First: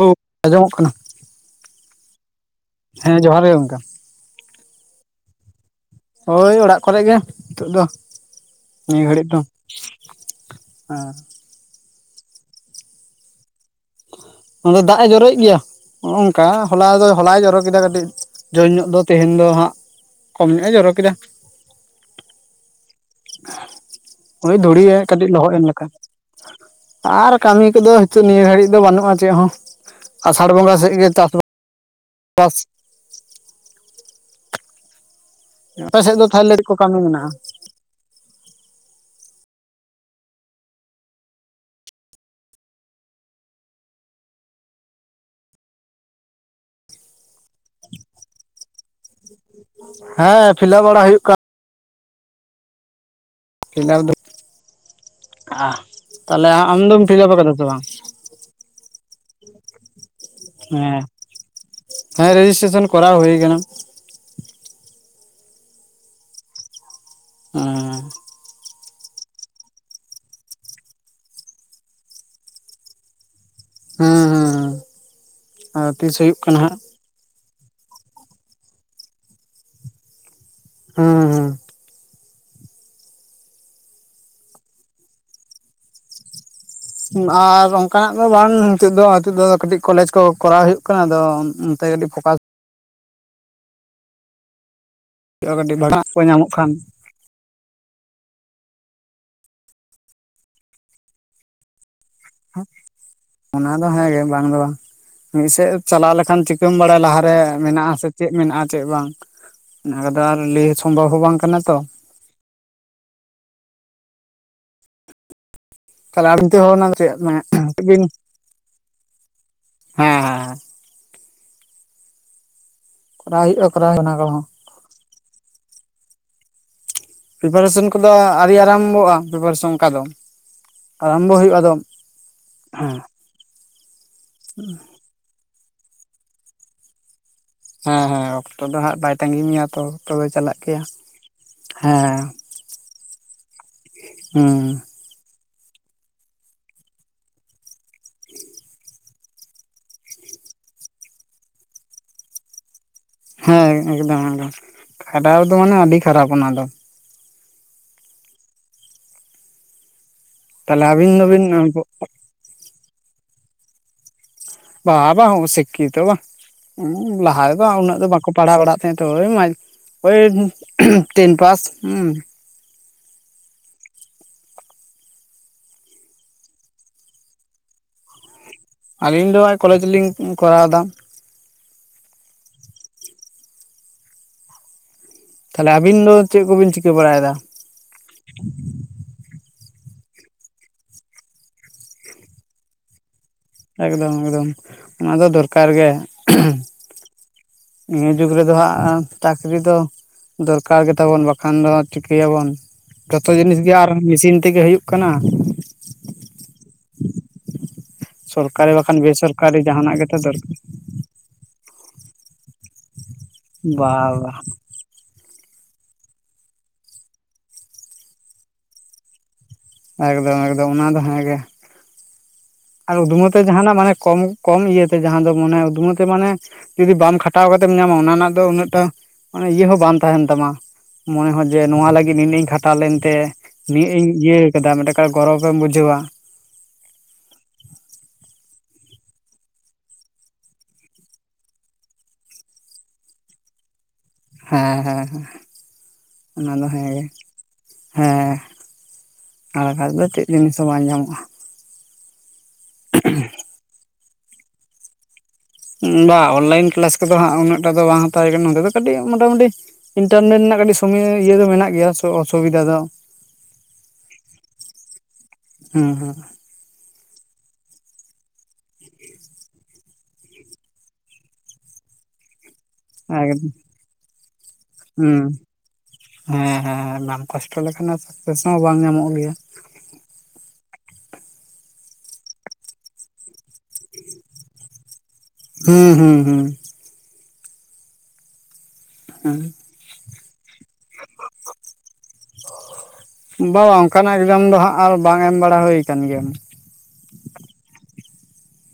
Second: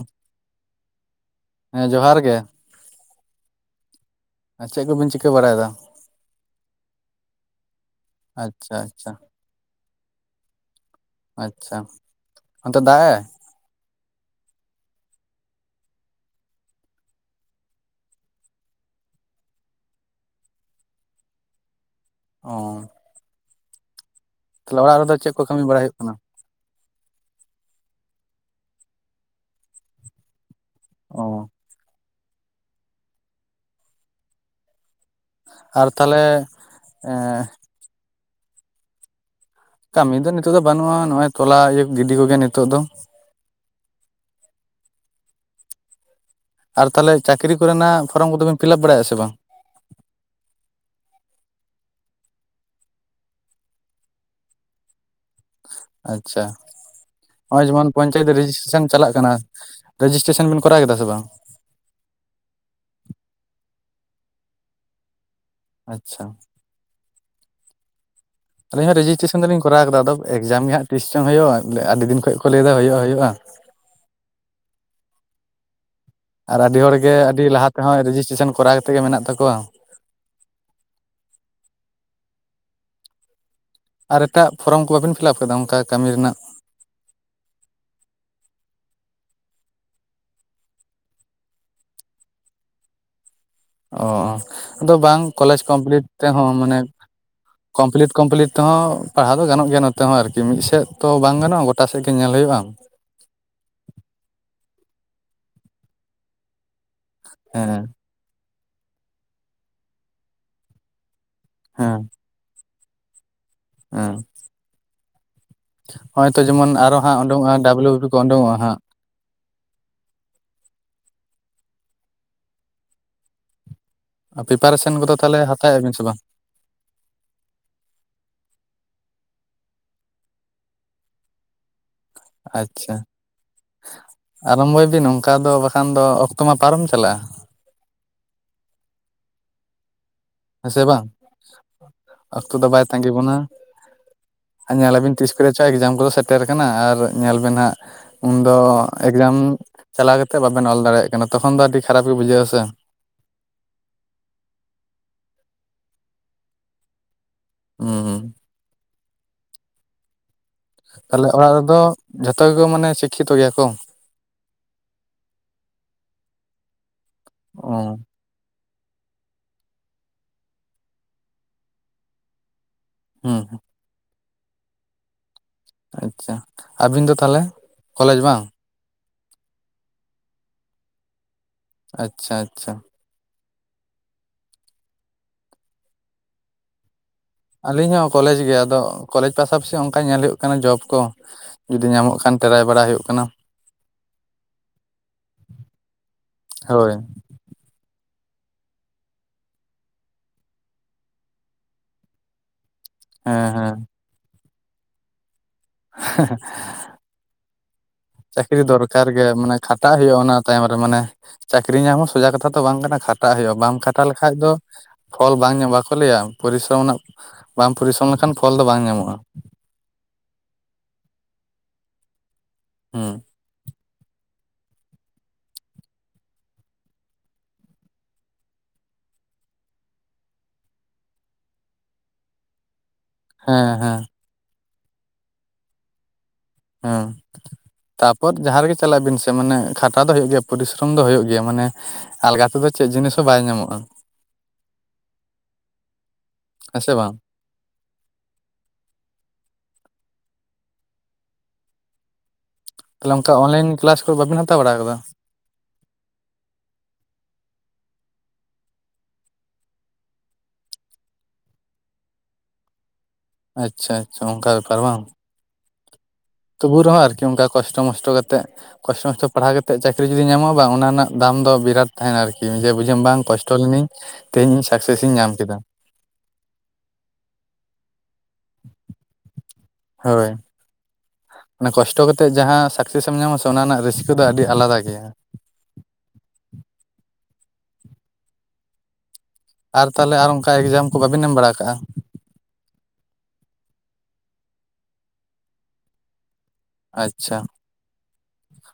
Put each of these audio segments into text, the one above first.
[unintelligible] ᱟᱸᱡᱚ ᱢᱚᱜ ᱠᱟᱱᱟ ᱦᱮᱸ ᱡᱚᱦᱟᱨ ᱜᱮ ᱦᱮᱸ ᱡᱚᱦᱟᱨ ᱜᱮ ᱜᱚᱝᱠᱮ ᱟᱨ ᱪᱮᱫ ᱠᱚᱵᱤᱱ ᱪᱤᱠᱟᱹ ᱵᱟᱲᱟᱭ ᱫᱟ ᱦᱳᱭ ᱚᱲᱟᱜ ᱠᱚᱨᱮ ᱜᱮ ᱱᱤᱛᱚᱜ ᱫᱚ ᱟᱪᱪᱷᱟ ᱱᱤᱭᱟᱹ ᱟᱪᱪᱷᱟ ᱜᱷᱟᱹᱲᱤᱡ ᱫᱚ ᱟᱨ ᱟᱪᱪᱷᱟ ᱚᱱᱛᱮ ᱫᱟᱜ ᱮ ᱱᱚᱛᱮ ᱫᱟᱜ ᱮ ᱡᱚᱨᱚᱭᱮᱫ ᱜᱮᱭᱟ ᱚᱝᱠᱟ ᱦᱚᱞᱟ ᱫᱚ ᱦᱚᱞᱟᱭ ᱡᱚᱨᱚ ᱠᱮᱫᱟ ᱠᱟᱹᱴᱤᱡ ᱡᱳᱨ ᱧᱱᱚᱜ ᱫᱚ ᱛᱮᱦᱮᱧ ᱫᱚ ᱦᱟᱸᱜ ᱠᱚᱢ ᱜᱩ ᱦᱟᱸᱜ ᱡᱚᱨᱚ ᱠᱮᱫᱟ ᱚ ᱦᱳᱭ ᱛᱟᱦᱞᱮ ᱫᱷᱩᱲᱤ ᱮ ᱚᱲᱟᱜ ᱨᱮᱫᱚ ᱠᱟᱹᱴᱤᱡ ᱪᱮᱫ ᱠᱚ ᱠᱟᱹᱢᱤ ᱞᱚᱦᱚᱮᱫ ᱵᱟᱲᱟᱭ ᱞᱮᱠᱟ ᱦᱩᱭᱩᱜ ᱠᱟᱱᱟ? ᱟᱨ ᱠᱟᱹᱢᱤ ᱠᱚᱫᱚ ᱦᱤᱛᱚ ᱱᱤᱭᱟᱹ ᱜᱷᱟᱹᱲᱤᱡ ᱫᱚ ᱵᱟᱹᱱᱩᱜᱼᱟ ᱪᱮᱫ ᱦᱚᱸ ᱟᱥᱟᱲ ᱵᱚᱸᱜᱟ ᱥᱮᱫ ᱜᱮ ᱚ ᱪᱟᱥ ᱵᱟᱥ ᱟᱯᱮ ᱥᱮᱫ ᱫᱚ ᱛᱟᱦᱚᱞᱮ ᱠᱚ ᱠᱟᱹᱢᱤ ᱢᱮᱱᱟᱜᱼᱟ ᱮᱸ ᱠᱟᱹᱢᱤ ᱫᱚ ᱱᱤᱛᱚᱜ ᱫᱚ ᱵᱟᱹᱱᱩᱜᱼᱟ ᱱᱚᱜᱚᱭ ᱛᱚᱞᱟ ᱤᱭᱟᱹ ᱜᱤᱰᱤ ᱠᱚᱜᱮ ᱱᱤᱛᱚᱜ ᱫᱚ ᱟᱨ ᱛᱟᱦᱞᱮ ᱪᱟᱹᱠᱨᱤ ᱠᱚᱨᱮᱱᱟᱜ ᱯᱷᱚᱨᱚᱢ ᱠᱚᱫᱚᱵᱮᱱ ᱯᱷᱤᱞᱟᱯ ᱵᱟᱲᱟᱭᱮᱼᱟ ᱥᱮ ᱵᱟᱝ ᱦᱮᱸ ᱯᱷᱞᱟ ᱵᱟᱲᱟ ᱦᱩᱭᱩᱜ ᱠᱟᱱ [unintelligible] ᱟᱜ ᱟᱪᱪᱷᱟ ᱛᱟᱦᱞᱮ ᱟᱢ ᱫᱚ ᱱᱚᱜᱼᱚᱭ ᱡᱮᱢᱚᱱ ᱯᱚᱧᱪᱟᱭᱮᱛ ᱨᱮᱡᱤᱥ ᱴᱨᱮᱥᱚᱱ ᱪᱟᱞᱟᱜ ᱠᱟᱱᱟ ᱨᱮᱡᱤᱥᱴᱮᱥᱚᱱ ᱵᱮᱱ ᱠᱚᱨᱟᱣ ᱠᱮᱫᱟ ᱦᱮᱸ ᱥᱮ ᱵᱟᱝ ᱦᱮᱸ ᱨᱮᱡᱤᱥᱴᱮᱥᱚᱱ ᱠᱚᱨᱟᱣ ᱦᱩᱭ ᱠᱟᱱᱟ ᱟᱪᱪᱷᱟ ᱦᱮᱸ ᱟᱹᱞᱤᱧ ᱦᱚᱸ ᱨᱮᱡᱤᱥᱴᱮᱥᱮᱱ ᱫᱚᱞᱤᱧ ᱠᱚᱨᱟᱣ ᱠᱟᱫᱟ ᱟᱫᱚ ᱮᱠᱡᱟᱢ ᱜᱮ ᱦᱟᱸᱜ ᱛᱤᱥᱪᱚᱝ ᱦᱩᱭᱩᱜᱼᱟ ᱟᱹᱰᱤ ᱫᱤᱱ ᱠᱷᱚᱡ ᱠᱚ ᱞᱟᱹᱭ ᱮᱫᱟ ᱦᱩᱭᱩᱜᱼᱟ ᱦᱩᱭᱩᱜᱼᱟ ᱦᱮᱸ ᱦᱮᱸ ᱟᱨ ᱛᱤᱥ ᱦᱩᱭᱩᱜ ᱠᱟᱱᱟ ᱦᱟᱸᱜ ᱜᱮ ᱟᱹᱰᱤ ᱞᱟᱦᱟ ᱛᱮᱦᱚᱸ ᱨᱮᱡᱤᱥᱴᱮᱥᱮᱱ ᱠᱚᱨᱟᱣ ᱠᱟᱛᱮ ᱜᱮ ᱢᱮᱱᱟᱜ ᱛᱟᱠᱚᱣᱟ ᱦᱩᱸ ᱦᱩᱸ ᱟᱨ ᱮᱴᱟᱜ ᱯᱷᱚᱨᱚᱢ ᱠᱚ ᱵᱟᱵᱤᱱ ᱯᱷᱤᱞᱟᱯ ᱠᱟᱫᱟ ᱚᱝᱠᱟ ᱠᱟᱹᱢᱤ ᱨᱮᱱᱟᱜ ᱟᱨ ᱚᱝᱠᱟᱱᱟᱜ ᱫᱚ ᱵᱟᱝ ᱱᱤᱛᱚᱜ ᱫᱚ ᱱᱤᱛᱚᱜ ᱫᱚ ᱠᱟᱹᱴᱤᱡ ᱠᱚᱞᱮᱡ ᱠᱚ ᱠᱚᱨᱟᱣ ᱦᱩᱭᱩᱜ ᱠᱟᱱᱟ ᱟᱫᱚ ᱚᱱᱛᱮ ᱠᱟᱹᱴᱤᱡ ᱯᱷᱚᱠᱟᱥ ᱚ ᱚ ᱟᱫᱚ ᱵᱟᱝ ᱦᱩᱭᱩᱜᱼᱟ ᱠᱚᱞᱮᱡᱽ ᱠᱟᱹᱴᱤᱡ ᱵᱷᱟᱜᱟᱜ ᱠᱚᱢᱯᱞᱤᱴ ᱠᱚ ᱧᱟᱢᱚᱜ ᱛᱮᱦᱚᱸ ᱠᱷᱟᱱ ᱢᱟᱱᱮ ᱠᱚᱢᱯᱤᱞᱤᱴ ᱠᱚᱢᱯᱤᱞᱤᱴ ᱛᱮᱦᱚᱸ ᱯᱟᱲᱦᱟᱣ ᱫᱚ ᱜᱟᱱᱚᱜ ᱜᱮᱭᱟ ᱱᱚᱛᱮ ᱦᱚᱸ ᱟᱨᱠᱤ ᱢᱤᱫ ᱥᱮᱫ ᱛᱚ ᱵᱟᱝ ᱜᱟᱱᱚᱜᱼᱟ ᱴᱟ ᱥᱮᱫ ᱜᱮ ᱧᱮᱞ ᱦᱩᱭᱩᱜᱼᱟᱢ ᱚᱱᱟ ᱫᱚ ᱦᱮᱸᱜᱮ ᱵᱟᱝ ᱫᱚ ᱵᱟᱝ ᱢᱤᱫ ᱥᱮᱫ ᱪᱟᱞᱟᱣ ᱞᱮᱠᱷᱟᱱ ᱪᱤᱠᱟᱹᱢ ᱵᱟᱲᱟᱭᱟ ᱞᱟᱦᱟᱨᱮ ᱦᱮᱸ ᱢᱮᱱᱟᱜ ᱟᱥᱮ ᱪᱮᱫ ᱢᱮᱱᱟᱜᱼᱟ ᱪᱮᱫ ᱵᱟᱝ ᱚᱱᱟ ᱠᱟᱫᱟ ᱟᱨ ᱞᱟᱹᱭ ᱥᱚᱢᱵᱷᱚᱵᱽ ᱦᱚᱸ ᱵᱟᱝ ᱠᱟᱱᱟ ᱛᱚ ᱦᱮᱸ ᱦᱮᱸ ᱛᱟᱦᱞᱮ ᱦᱚᱜᱼᱚᱭ ᱛᱚ ᱟᱵᱤᱱ ᱡᱮᱢᱚᱱ ᱛᱮᱦᱚᱸ ᱟᱨᱚ ᱦᱟᱸᱜ [unintelligible] ᱢᱟᱱᱮ ᱩᱰᱩᱝᱚᱜᱼᱟ ᱰᱟᱵᱞᱩ ᱵᱤᱱ ᱵᱤ ᱠᱚ ᱩᱰᱩᱝᱚᱜᱼᱟ ᱦᱟᱸᱜ ᱦᱮᱸ ᱦᱮᱸ ᱦᱮᱸ ᱠᱚᱨᱟᱣ ᱦᱩᱭᱩᱜᱼᱟ ᱠᱚᱨᱟᱣ ᱠᱚᱦᱚᱸ ᱟᱨ ᱯᱤᱯᱟᱨᱮᱥᱮᱱ ᱠᱚᱫᱚ ᱛᱟᱦᱚᱞᱮ ᱦᱟᱛᱟᱣᱮᱼᱟ ᱵᱤᱱ ᱥᱮ ᱵᱟᱝ ᱯᱨᱤᱯᱟᱨᱮᱥᱚᱱ ᱠᱚᱫᱚ ᱟᱹᱨᱤ ᱟᱨᱟᱢᱵᱚᱼᱟ ᱯᱨᱤᱯᱟᱨᱮᱥᱮ ᱚᱝᱠᱟ ᱫᱚ ᱟᱨᱚᱢᱵᱚ ᱦᱩᱭᱩᱜ ᱟᱫᱚ ᱦᱮᱸ ᱟᱪᱪᱷᱟ ᱟᱨᱚᱢᱵᱷᱚᱭ ᱵᱤᱱ ᱚᱝᱠᱟ ᱫᱚ ᱵᱟᱠᱷ ᱟᱠᱷᱟᱱ ᱫᱚ ᱚᱠᱛᱚ ᱢᱟ ᱯᱟᱨᱚᱢ ᱪᱟᱞᱟᱜᱼᱟ ᱦᱮᱸ ᱦᱮᱸ ᱚᱠᱛᱚ ᱫᱚ ᱦᱟᱸᱜ ᱵᱟᱭ ᱛᱟᱸᱜᱤ ᱢᱮᱭᱟ ᱛᱚ ᱚᱠᱛᱚ ᱫᱚ ᱪᱟᱞᱟᱜᱼᱟ ᱦᱮᱸ ᱥᱮ ᱵᱟᱝ ᱚᱠᱛᱚ ᱫᱚ ᱵᱟᱭ ᱛᱟᱸᱜᱤ ᱵᱚᱱᱟ ᱟᱨ ᱦᱩᱸ ᱧᱮᱞᱟ ᱵᱤᱱ ᱛᱤᱥ ᱠᱚᱨᱮ ᱪᱚ ᱮᱠᱡᱟᱢ ᱠᱚᱫᱚ ᱥᱮᱴᱮᱨ ᱟᱠᱟᱱᱟ ᱟᱨ ᱧᱮᱞ ᱵᱮᱱ ᱦᱟᱸᱜ ᱩᱱᱫᱚ ᱮᱠᱡᱟᱢ ᱪᱟᱞᱟᱣ ᱠᱟᱛᱮ ᱵᱟᱵᱮᱱ ᱚᱞ ᱫᱟᱲᱮᱭᱟᱜ ᱠᱟᱱᱟ ᱛᱚᱠᱷᱚᱱ ᱫᱚ ᱟᱹᱰᱤ ᱠᱷᱟᱨᱟᱯ ᱜᱮ ᱵᱩᱡᱷᱟᱹᱜ ᱟ ᱥᱮ ᱦᱮᱸ ᱮᱠᱫᱚᱢ ᱮᱠᱫᱚᱢ ᱠᱷᱟᱨᱟᱯ ᱫᱚ ᱢᱟᱱᱮ ᱟᱹᱰᱤ ᱠᱷᱟᱨᱟᱯ ᱚᱱᱟ ᱫᱚ ᱦᱩᱸ ᱦᱩᱸ ᱛᱟᱦᱚᱞᱮ ᱟᱹᱵᱤᱱ ᱛᱟᱦᱞᱮ ᱫᱚᱵᱤᱱ ᱚᱲᱟᱜ ᱨᱮᱫᱚ ᱡᱷᱚᱛᱚ ᱜᱮ ᱠᱚ ᱢᱟᱱᱮ ᱥᱤᱠᱠᱷᱤᱛᱚ ᱜᱮᱭᱟ ᱠᱚ ᱵᱟ ᱵᱟᱝ ᱥᱤᱠᱠᱷᱤᱛᱚ ᱵᱟ ᱞᱟᱦᱟ ᱨᱮᱫᱚ ᱚ ᱩᱱᱟᱹᱜ ᱫᱚ ᱵᱟᱠᱚ ᱯᱟᱲᱦᱟᱣ ᱵᱟᱲᱟᱜ ᱛᱟᱦᱮᱸ ᱛᱚ ᱳᱭ ᱳᱭ ᱴᱮᱱ ᱯᱟᱥ ᱦᱩᱸ ᱦᱩᱸ ᱟᱪᱪᱷᱟ ᱟᱹᱵᱤᱱ ᱫᱚ ᱛᱟᱦᱞᱮ ᱠᱚᱞᱮᱡᱽ ᱵᱟᱝ ᱟᱹᱞᱤᱧ ᱫᱚ ᱠᱚᱞᱮᱡᱽ ᱞᱤᱧ ᱠᱚ ᱨᱟᱣ ᱫᱟ ᱟᱪᱪᱷᱟ ᱟᱪᱪᱷᱟ ᱛᱟᱦᱞᱮ ᱟᱵᱤᱱ ᱫᱚ ᱪᱮᱫ ᱠᱚᱵᱤᱱ ᱪᱤᱠᱟᱹ ᱵᱟᱲᱟᱭ ᱫᱟ ᱟᱹᱞᱤᱧ ᱦᱚᱸ ᱠᱚᱞᱮᱡᱽ ᱜᱮ ᱟᱫᱚ ᱠᱚᱞᱮᱡᱽ ᱯᱟᱥᱟ ᱯᱟᱥᱤ ᱚᱱᱠᱟ ᱧᱮᱞ ᱦᱳᱭᱳᱜ ᱠᱟᱱᱟ ᱡᱚᱵ ᱠᱚ ᱡᱩᱫᱤ ᱧᱟᱢᱚᱜ ᱠᱷᱟᱱ ᱴᱮᱨᱟᱭ ᱵᱟᱲᱟ ᱦᱩᱭᱩᱜ ᱠᱟᱱᱟ ᱮᱠᱫᱚᱢ ᱮᱠᱫᱚᱢ ᱚᱱᱟ ᱫᱚ ᱫᱚᱨ ᱠᱟᱨ ᱜᱮ ᱦᱳᱭ ᱱᱤᱭᱟᱹ ᱡᱩᱜᱽ ᱨᱮ ᱫᱚ ᱦᱟᱸᱜ ᱪᱟᱠᱨᱤ ᱫᱚ ᱫᱚᱨ ᱠᱟᱨ ᱜᱮᱛᱟ ᱵᱚᱱ ᱵᱟ ᱠᱷᱟᱱ ᱫᱚ ᱴᱷᱤᱠᱟᱹᱭᱟ ᱵᱚᱱ ᱡᱷᱚᱛᱚ ᱦᱮᱸ ᱡᱤᱱᱤᱥ ᱦᱮᱸ ᱜᱮ ᱟᱨ ᱢᱮᱥᱤᱱ ᱛᱮ ᱜᱮ ᱦᱳᱭᱳᱜ ᱠᱟᱱᱟ [unintelligible] ᱪᱟᱹᱠᱨᱤ ᱥᱚᱨᱠᱟᱨᱤ ᱫᱚᱨ ᱵᱟᱠᱷᱟᱱ ᱠᱟᱨ ᱜᱮ ᱢᱟᱱᱮ ᱵᱮᱥᱚᱨᱠᱟᱨᱤ ᱠᱷᱟ ᱴᱟᱜ ᱡᱟᱦᱟᱱᱟᱜ ᱜᱮᱛᱚ ᱦᱳᱭᱳᱜᱼᱟ ᱚᱱᱟ ᱫᱚᱨᱠᱟᱨ ᱛᱟᱭᱚᱢ ᱨᱮ ᱢᱟ ᱱᱮ ᱪᱟᱹᱠᱨᱤ ᱧᱟᱢ ᱦᱚᱸ ᱥᱚᱡᱟ ᱠᱟᱛᱷᱟ ᱫᱚ ᱵᱟᱝ ᱠᱟᱱᱟ ᱠᱷᱟ ᱴᱟᱜ ᱦᱳᱭᱳᱜᱼᱟ ᱵᱟᱢ ᱠᱷᱟᱴᱟ ᱵᱟ ᱞᱮᱠᱷᱟᱡ ᱵᱟ ᱫᱚ ᱯᱷᱚᱞ ᱵᱟᱝ ᱧᱟᱢᱚᱜ ᱵᱟᱠᱚ ᱞᱟᱹᱭᱟ ᱯᱚᱨᱤ ᱥᱚᱢ ᱨᱮᱱᱟᱜ ᱵᱟᱢ ᱯᱚᱨᱤ ᱥᱚᱢ ᱞᱮ ᱠᱷᱟᱱ ᱯᱷᱚᱞ ᱫᱚ ᱵᱟᱝ ᱧᱟᱢᱚᱜᱼᱟ ᱮᱠᱫᱚᱢ ᱮᱠᱫᱚᱢ ᱚᱱᱟ ᱫᱚ ᱦᱮᱸ ᱜᱮ ᱟᱨ ᱦᱩᱸ ᱩᱫᱢᱟ ᱛᱮ ᱡᱟᱦᱟ ᱱᱟᱜ ᱢᱟᱱᱮ ᱠᱚᱢ ᱠᱚᱢ ᱤᱭᱟᱹᱛᱮ ᱡᱟᱦᱟᱸ ᱫᱚ ᱢᱚᱱᱮ ᱩᱫᱢᱟ ᱛᱮ ᱢᱟᱱᱮ ᱡᱩᱫᱤ ᱵᱟᱢ ᱠᱷᱟ ᱴᱟᱣ ᱠᱟᱛᱮᱢ ᱧᱟᱢ ᱟ ᱚᱱᱟ ᱨᱮᱱᱟᱜ ᱫᱚ ᱩᱱᱟᱹᱜ ᱴᱟ ᱤᱭᱟᱹ ᱦᱚᱸ ᱵᱟᱝ ᱛᱟᱦᱮᱱ ᱛᱟᱢᱟ ᱢᱚᱱᱮ ᱦᱚ ᱡᱮ ᱱᱚᱣᱟ ᱞᱟᱹᱜᱤᱫ ᱱᱤ ᱱᱟᱹᱜ ᱤᱧ ᱠᱷᱟ ᱴᱟᱣ ᱞᱮᱱ ᱛᱮ ᱦᱮᱸ ᱱᱤᱱᱟᱹᱜ ᱦᱮᱸ ᱤᱧ ᱤᱭᱟᱹ ᱟᱠᱟᱫᱟ ᱢᱤᱫ ᱴᱮᱱ ᱜᱚᱨᱚᱵᱽ ᱮᱢ ᱵᱩ ᱡᱷᱟᱹᱣᱟ ᱦᱮᱸ ᱛᱟᱯᱚᱨ ᱡᱟᱦᱟᱸ ᱨᱮ ᱜᱮ ᱪᱟᱞᱟᱜ ᱵᱤᱱ ᱥᱮ ᱢᱟᱱᱮ ᱠᱷᱟᱴᱟ ᱫᱚ ᱦᱳᱭᱳᱜ ᱜᱮ ᱭᱟ ᱯᱚᱨᱤᱥ ᱥᱚᱨᱚᱢ ᱫᱚ ᱦᱳᱭᱳᱜ ᱜᱮᱭᱟ ᱢᱟᱱᱮ ᱟᱞᱜᱟ ᱛᱮ ᱫᱚ ᱪᱮᱫ ᱡᱤᱱᱤᱥ ᱦᱚᱸ ᱵᱟᱭ ᱧᱟ ᱢᱚᱜᱼᱟ ᱦᱮᱸ ᱦᱮᱸ ᱚᱱᱟ ᱫᱚ ᱦᱮᱸ ᱥᱮ ᱜᱮ ᱵᱟᱝ ᱦᱮᱸ ᱟᱨ ᱵᱟᱠᱷᱟᱡ ᱫᱚ ᱪᱮᱫ ᱡᱤᱱᱤᱥ ᱦᱚᱸ ᱵᱟᱝ ᱧᱟ ᱢᱚᱜᱼᱟ ᱛᱟᱦᱞᱮ ᱚᱱᱠᱟ ᱚᱱ ᱞᱟᱭᱤᱱ ᱠᱮᱞᱟᱥ ᱠᱚ ᱵᱟ ᱵᱤᱱ ᱦᱟᱛᱟᱣ ᱵᱟ ᱲᱟ ᱟᱠᱟᱫᱟ ᱵᱟ ᱚᱱᱞᱟᱭᱤᱱ ᱠᱮᱞᱟᱥ ᱠᱚ ᱫᱚ ᱦᱟᱸᱜ ᱩᱱᱟᱹᱜ ᱴᱟ ᱫᱚ ᱵᱟᱝ ᱦᱟᱛᱟᱣ ᱠᱟᱱᱟ ᱱᱚᱰᱮ ᱫᱚ ᱠᱟᱴᱤᱡ ᱢᱚᱴᱟ ᱢᱩᱴᱤ ᱤᱱᱴᱟᱨ ᱱᱮᱴ ᱨᱮᱱᱟᱜ ᱠᱟᱹᱴᱤᱡ ᱥᱩᱢᱳᱭ ᱤᱭᱟᱹ ᱫᱚ ᱢᱮᱱᱟᱜ ᱜᱮᱭᱟ ᱚᱥᱩᱵᱤᱫᱷᱟ ᱫᱚ ᱟᱪᱪᱷᱟ ᱟᱪᱪᱷᱟ ᱚᱱᱠᱟ ᱵᱮ ᱯᱟᱨ ᱵᱟᱝ ᱦᱩᱸ ᱛᱚᱵᱩ ᱨᱮ ᱦᱚᱸ ᱟᱨᱠᱤ ᱚᱱᱠᱟ ᱠᱚᱥᱴᱚ ᱢᱚᱥᱴᱚ ᱠᱟᱛᱮᱫ ᱠᱚᱥᱴᱚ ᱢᱚᱥᱴᱚ ᱯᱟᱲ ᱦᱟᱣ ᱠᱟᱛᱮᱫ ᱪᱟᱹᱠᱨᱤ ᱡᱩᱫᱤ ᱧᱟᱢᱚᱜᱼᱟ ᱵᱟᱝ ᱚᱱᱟ ᱨᱮᱱᱟᱜ ᱫᱟᱢ ᱫᱚ ᱵᱤᱨᱟᱴ ᱛᱟᱦᱮ ᱱᱟ ᱟᱨᱠᱤ ᱡᱷᱮ ᱵᱩᱡᱷᱟᱹᱢ ᱵᱟᱝ ᱮᱠᱫᱚᱢ ᱠᱚᱥᱴᱚ ᱞᱮᱱᱟᱹᱧ ᱛᱮᱦᱮᱧ ᱤᱧ ᱥᱟᱠ ᱥᱮᱥ ᱤᱧ ᱦᱩᱸ ᱧᱟᱢ ᱠᱮᱫᱟ ᱦᱮᱸ ᱦᱮᱸ ᱵᱟᱢ ᱠᱚᱥᱴᱚ ᱞᱮᱠᱷᱟᱱ ᱥᱟᱠ ᱥᱮᱥ ᱦᱚᱸ ᱵᱟᱝ ᱧᱟ ᱢᱚᱜ ᱜᱮᱭᱟ ᱦᱳᱭ ᱢᱟᱱᱮ ᱠᱚᱥᱴᱚ ᱠᱟᱛᱮᱫ ᱡᱟᱦᱟᱸ ᱥᱟᱠ ᱥᱮᱥ ᱮᱢ ᱧᱟᱢ ᱟ ᱥᱮ ᱚᱱᱟ ᱨᱮᱱᱟᱜ ᱨᱟᱹᱥᱠᱟᱹ ᱫᱚ ᱟᱹᱰᱤ ᱟᱞᱟ ᱫᱟ ᱜᱮᱭᱟ ᱦᱩᱸ ᱦᱩᱸ ᱦᱩᱸ ᱦᱩᱸ ᱟᱨ ᱛᱟᱦᱞᱮ ᱟᱨ ᱚᱱᱠᱟ ᱮᱠ ᱡᱟᱢ ᱠᱚ ᱵᱟᱵᱤᱱ ᱮᱢ ᱵᱟᱲᱟ ᱠᱟᱜᱼᱟ ᱵᱟᱝ ᱚᱱᱠᱟ ᱱᱟᱜ ᱮᱠ ᱡᱟᱢ ᱫᱚ ᱦᱟᱸᱜ ᱟᱨ ᱵᱟᱝ ᱮᱢ ᱵᱟᱲᱟ ᱦᱳᱭ ᱠᱟᱱ ᱜᱮᱭᱟ ᱟᱪᱪᱷᱟ